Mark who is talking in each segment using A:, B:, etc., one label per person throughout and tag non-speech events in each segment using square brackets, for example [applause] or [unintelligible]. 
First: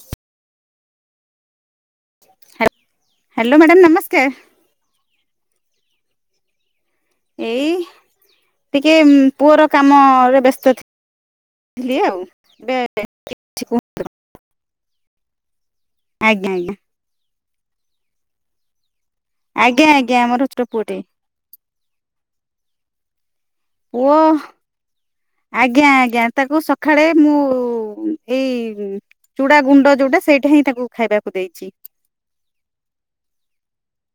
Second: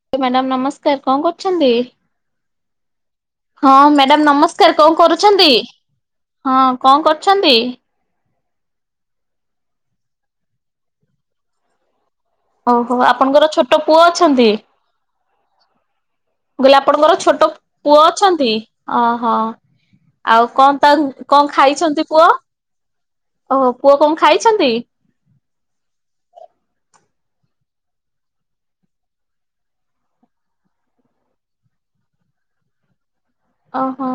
A: ଆଜ୍ଞା ମ୍ୟାଡାମ ନମସ୍କାର। କଣ କରୁଛନ୍ତି?
B: ହା।
A: ହଁ ମ୍ୟାଡାମ ନମସ୍କାର କଣ କରୁଚ୍? ଛନ୍ତି ହଁ କଣ କରୁଛନ୍ତି?
B: ଏଇ ଟିକେ ପୁଅର କାମରେ ବ୍ୟସ୍ତ ଥିଲି ଆଉ ଏବେ
A: ଓହୋ ଆପଣଙ୍କର ଛୋଟ ପୁଅ ଅଛନ୍ତି?
B: ଆଜ୍ଞା ଆଜ୍ଞା
A: ମୁଁ କହିଲେ ଆପଣଙ୍କର ଛୋଟ ପୁଅ ଅଛନ୍ତି। ଅ ଓହୋ
B: ଆଜ୍ଞା ଆଜ୍ଞା ଆମର
A: ଆଉ
B: ଛୋଟ
A: କଣ ତା
B: ପୁଅଟେ
A: କଣ ଖାଇଛନ୍ତି ପୁଅ ଓହୋ ପୁଅ କଣ ଖାଇଛନ୍ତି।
B: ଆଜ୍ଞା ଆଜ୍ଞା ତାକୁ ସକାଳେ ମୁଁ ଏଇ ଚୁଡା ଗୁଣ୍ଡ ଯୋଉଟା ସେଇଟା ହିଁ ତାକୁ ଖାଇବାକୁ ହିଁ ଦେଇଚି।
A: ଓହୋ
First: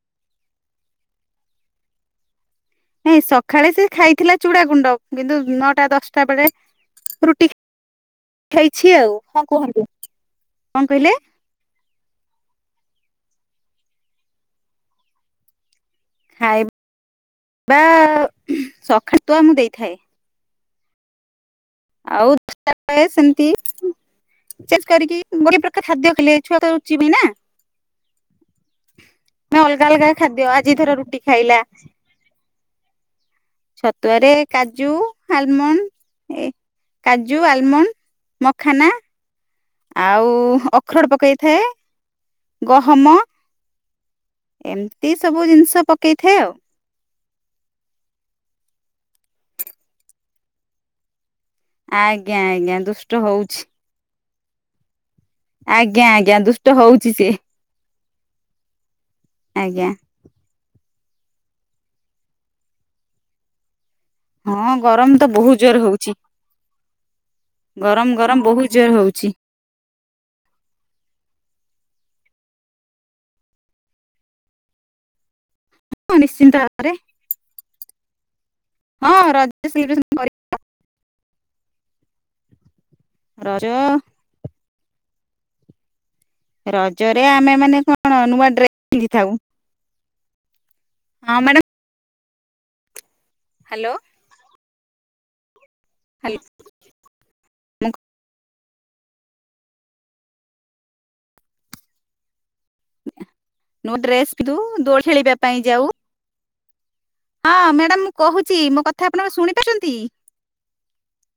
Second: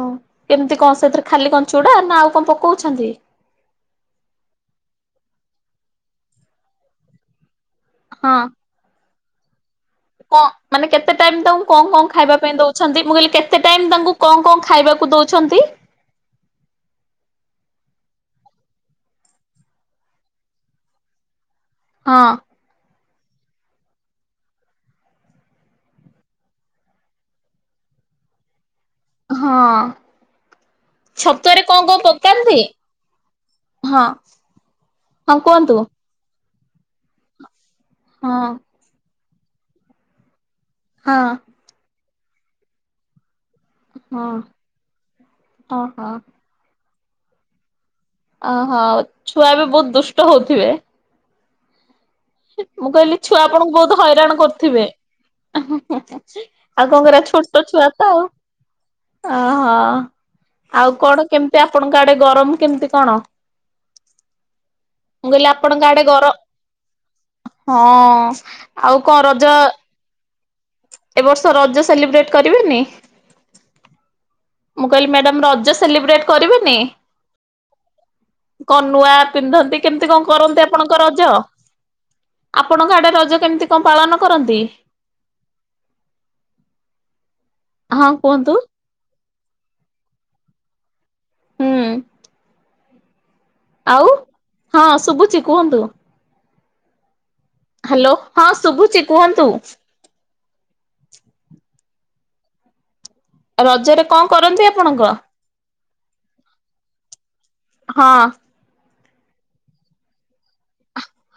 A: କେମିତି କଣ ସେଥିରେ ଖାଲି କ ଚୁଡ଼ା ନା ଆଉ କଣ ପ
B: ନାଇଁ ସକାଳେ ସେ ଖାଇଥିଲା ଚୁଡା ଗୁଣ୍ଡ। କିନ୍ତୁ ନଅଟା ଦଶଟା ବେଳେ ରୁଟି
A: ହଁ
B: ଖାଇଛି ଆଉ। ହଁ କୁହନ୍ତୁ।
A: କଣ ମାନେ କେତେ ଟାଇମ୍ ତାଙ୍କୁ କଣ କଣ ଖାଇବା ପାଇଁ ଦୋଉଛନ୍ତି ମୁଁ କହିଲି କେ କେତେ ଟାଇମ୍ ତାଙ୍କୁ କଣ କଣ ଖାଇବାକୁ ଦୋଉଛନ୍ତି।
B: ଖାଇବା ସକାଳୁ ଛତୁଆ ମୁ ଦେଇଥାଏ।
A: ହଁ
B: ଆଉ ସେମତି ଚେସ୍ କରିକି ଗୋଟେ ପ୍ରକାର ଖାଦ୍ୟ ଖଲେ ଛୁଆ ତ ରୁଚିବନି ନା।
A: ହଁ
B: ଅଲଗା ଅଲଗା ଖାଦ୍ୟ ଆଜି ଥର ରୁଟି ଖାଇଲା
A: ଛତୁଆରେ କଣ କଣ ପକାନ୍ତି? ହଁ
B: ଛତୁଆରେ କାଜୁ
A: ହଁ କୁହନ୍ତୁ
B: ଆଲମଣ୍ଡ ଏ କାଜୁ ଆଲମଣ୍ଡ
A: ହଁ
B: ମଖାନା। ଆଉ ଅଖରଡ଼
A: ହଁ
B: ପକେଇଥାଏ। ଗହମ।
A: ହଁ
B: ଏମତି ସବୁ ଜିନିଷ
A: ଓହୋ।
B: ପକେଇଥାଏ ଆଉ।
A: ଅହୋ ଛୁଆ ବି ବହୁତ ଦୁଷ୍ଟ ହଉଥିବେ।
B: ଆଜ୍ଞା ଆଜ୍ଞା
A: ମୁଁ
B: ଦୁଷ୍ଟ
A: କହିଲି ଛୁଆ
B: ହଉଛି
A: ଆପଣଙ୍କୁ ବହୁତ ହଇରାଣ କରିଥିବେ।
B: ଆଜ୍ଞା ଆଜ୍ଞା ଦୁଷ୍ଟ
A: ଆଉ
B: ହଉଛି
A: କଣକରିବା
B: ସିଏ
A: ଛୋଟ ଛୁଆ ତ ଆଉ ଓହୋ
B: ଆଜ୍ଞା।
A: ଆଉ କଣ କେମିତି ଆପଣଙ୍କ ଆଡେ ଗରମ କେମିତି କଣ।
B: ହଁ ଗରମ
A: ମୁଁ
B: ତ
A: କହିଲି
B: ବହୁତ୍
A: ଆପଣଙ୍କ
B: ଜୋର
A: ଆଡେ
B: ହଉଚି।
A: ଗର ହଁ ଆଉ କଣ
B: ହଉଛି
A: ରଜ ଏ ବର୍ଷ ରଜ ସେଲିବ୍ରେଟ୍ କରିବେନି ମୁଁ କହିଲି ମ୍ୟାଡ଼ାମ ରଜ
B: ହଁ
A: ସେଲିବ୍ରେଟ
B: ନିଶ୍ଚିନ୍ତ
A: କରିବେନି।
B: ଭାବରେ
A: କନୁଆ
B: ହଁ ରଜ
A: ପିନ୍ଧନ୍ତି
B: ସେଲିବ୍ରେସନ
A: କେମିତି କଣ
B: କରି
A: କରନ୍ତି। ଆପଣଙ୍କ ରଜ। ଆପଣଙ୍କ ଆଡେ ରଜ କେମିତି କଣ ପାଳନ କରନ୍ତି।
B: ରଜରେ ଆମେ ମାନେ
A: ହଁ
B: କଣ ନୂଆ
A: କୁହନ୍ତୁ
B: ଡ୍ରେସ ପିନ୍ଧିଥାଉ। ହଁ ମ୍ୟାଡ଼ମ।
A: ହୁଁ
B: ହ୍ୟାଲୋ
A: ଆଉ ହଁ ଶୁଭୁଛି କୁହନ୍ତୁ।
B: [inaudible]
A: ହ୍ୟାଲୋ ହଁ ଶୁଭୁଛିି କୁହନ୍ତୁ।
B: ନ
A: ରଜରେ କଣ
B: ଡ୍ରେସ୍ ପିଧୁ
A: କରନ୍ତି ଆପଣଙ୍କ?
B: ଦୋଡ଼ ଖେଳିବା ପାଇଁ ଯାଉ। ହଁ ମ୍ୟାଡ଼ାମ ମୁଁ
A: ହଁ
B: କହୁଛି ମୋ କଥା କଥା ଆପଣ ଶୁଣି ପାରୁଛନ୍ତି।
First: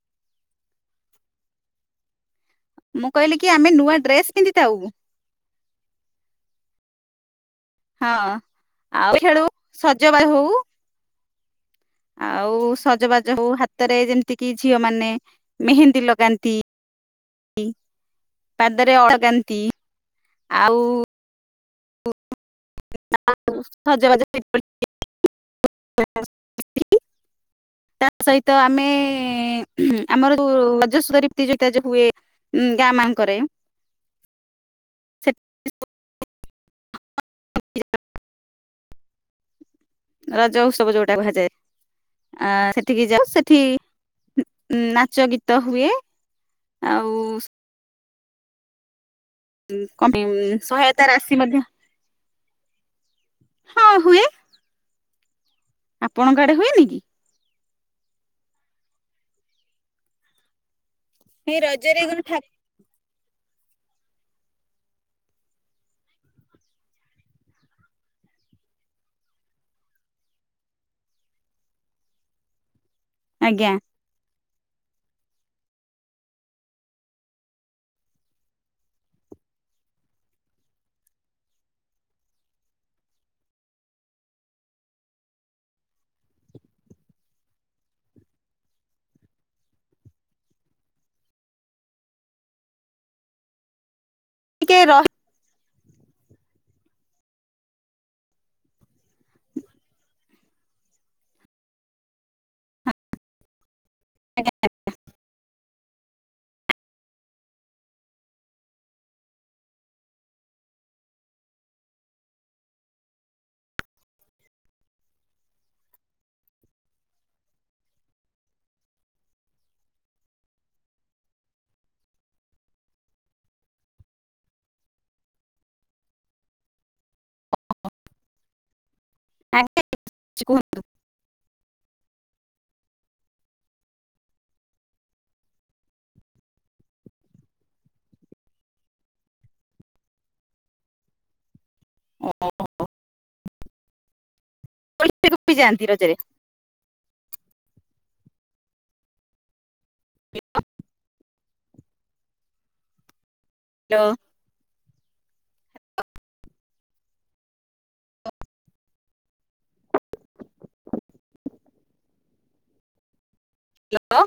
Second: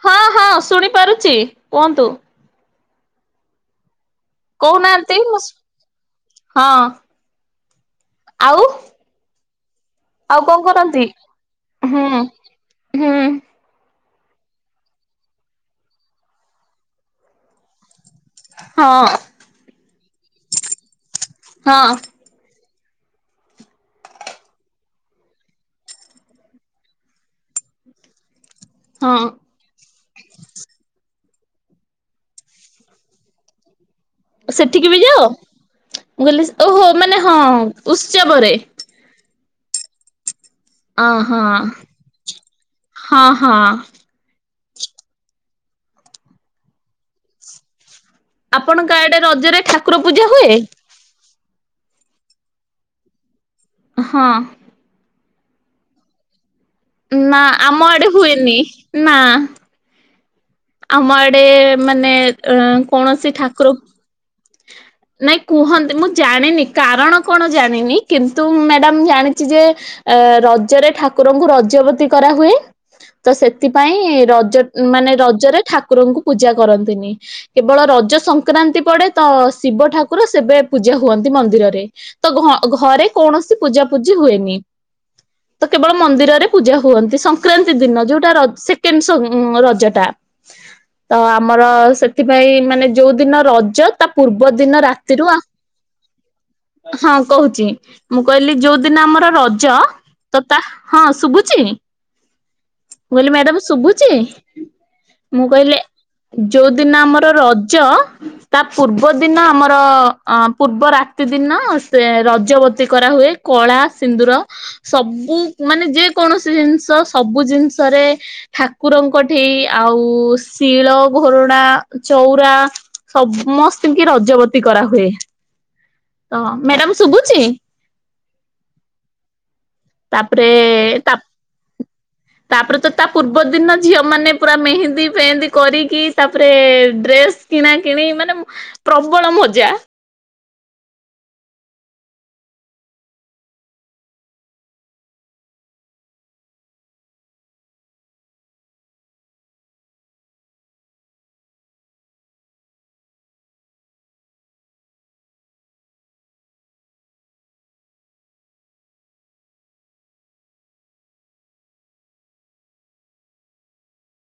A: ହଁ ହଁ ଶୁଣି ପାରୁଛି କୁହନ୍ତୁ।
B: ମୁଁ କହିଲି କି ଆମେ ନୂଆ ଡ୍ରେସ ପିନ୍ଧିଥାଉ
A: କହୁନାହାନ୍ତି ମୁସୁ ହାଁ ।
B: ହଁ ଆଉ ଖେଳୁ ସଜବା
A: ଆଉ
B: ହଉ।
A: କଣ କରନ୍ତି? ହୁଁ
B: ଆଉ
A: ହୁଁ
B: ସଜବାଜ ହଉ ହାତରେ ଯେତିକି ଝିଅ ମାନେ ମେହେନ୍ଦୀ ଲଗାନ୍ତି ପାଦରେ
A: ହଁ
B: ଅଳଗନ୍ତି। ଆଉ
A: ହଁ
B: ସଜବା ତା ସହିତ [unintelligible] ତ ଆମେ
A: ହଁ
B: ଆମର ଯୋଉ ରାଜସ୍ୱ ରୀପ୍ତି ଯୋଉଟ ହୁଏ ଗାଁ ମାନଙ୍କରେ
A: ସେଠିକି ବି ଯାଅ
B: ସେଠି
A: ମୁଁ କହିଲି? ଓହୋ ମାନେ ହଁ ଉତ୍ସବରେ
B: ରଜ ଉତ୍ସବ
A: ଅ
B: ଯୋଉଟା
A: ହଁ
B: କୁହାଯାଏ ଆ ସେଠିକି ଯାଉ
A: ହଁ
B: ସେଠି
A: ହଁ।
B: ନାଚ ଗୀତ ତ ହୁଏ ଆଉ
A: ଆପଣଙ୍କ ଆଡେ ରଜରେ
B: କ
A: ଠାକୁର ପୂଜା ହୁଏ?
B: ସହାୟତା ରାଶି ମଧ୍ୟ
A: ହଁ।
B: ଆପଣଙ୍କ ହୁଏନି କି?
A: ନା ଆମ ଆଡେ ହୁଏନି ନା। ଆମ ଆଡେ
B: ଏଇ ରଜରେ
A: ମାନେ
B: କଣ ଠା
A: ଅ କୌଣସି ଠାକୁର ନାଇଁ କୁହନ୍ତି ମୁଁ ଜାଣିନି କାରଣ କଣ ଜାଣିନି କିନ୍ତୁ ମ୍ୟାଡାମ ଜାଣିଛି ଯେ ରଜରେ ଠାକୁରଙ୍କୁ ରଜବତୀ କରାହୁଏ। ତ
B: ଆଜ୍ଞା
A: ସେଥିପାଇଁ ରଜ ମାନେ ରଜରେ ଠାକୁରଙ୍କୁ ପୂଜା କରନ୍ତିନି କେବଳ ରଜ ସଂକ୍ରାନ୍ତି ପଡେ ତ ଶିବ ଠାକୁର ସେବେ ପୂଜା ହୁଅନ୍ତି ମନ୍ଦିରରେ ତ ଘରେ କୌଣସି ପୂଜା ପୂଜି ହୁଏନି ତ କେବଳ ମନ୍ଦିରରେ ପୂଜା ହୁଅନ୍ତି ସଂକ୍ରାନ୍ତି ଦିନ ଯୋଉଟା ସେକେଣ୍ଡ ରଜଟା ତ ଆମର ସେଥିପାଇଁ ମାନେ ଯୋଉ ଦିନ ରଜ ତା ପୂର୍ବ
B: ଟିକେ
A: ଦିନ
B: ରହି
A: ରାତିରୁ ଆଉ ହଁ କହୁଛି ମୁଁ କହିଲି ଯୋଉ ଦିନ ଆମର ରଜ ତ ତା ହଁ ଶୁଭୁଛି ମୁଁ କହିଲି ମ୍ୟାଡାମ ଶୁଭୁ ଛି
B: ଆଜ୍ଞା
A: ମୁଁ କହିଲେ। ଯୋଉଦିନ ଆମର ରଜ ତା ପୂର୍ବ ଦିନ ଆମର ଅ ପୂର୍ବ ରାତି ଦିନ ସେ ରଜବତୀ କରାହୁଏ କଳା ସିନ୍ଦୁର ସବୁ ମାନେ ଯେକୌଣସି ଜିନିଷ ସବୁ ଜିନିଷରେ ଠାକୁରଙ୍କ ଠେଇ ଆଉ ଶିଳ ଘରଣା ଚଉରା ସବୁ ମସ୍ତିମ ରଜବତୀ କରାହୁଏ। ତ ମ୍ୟାଡାମ ଶୁଭୁଛି।
B: ଆଜ୍ଞା
A: ତାପରେ ତା ତାପରେ ତ ତା ପୂର୍ବ ଦିନ ଝିଅ ମାନେ ପୁରା ମେହେନ୍ଦୀ ଫେହେନ୍ଦୀ କରିକି ତାପରେ ଡ୍ରେସ୍ କିଣା କିିଣି ମାନେ ପ୍ରବଳ ମଜା।
B: ଓ ଓ ଓ ଓ। କ ଜାନ୍ତି ରଜରେ। [unintelligible] ହ୍ୟାଲୋ। ହ୍ୟାଲୋ।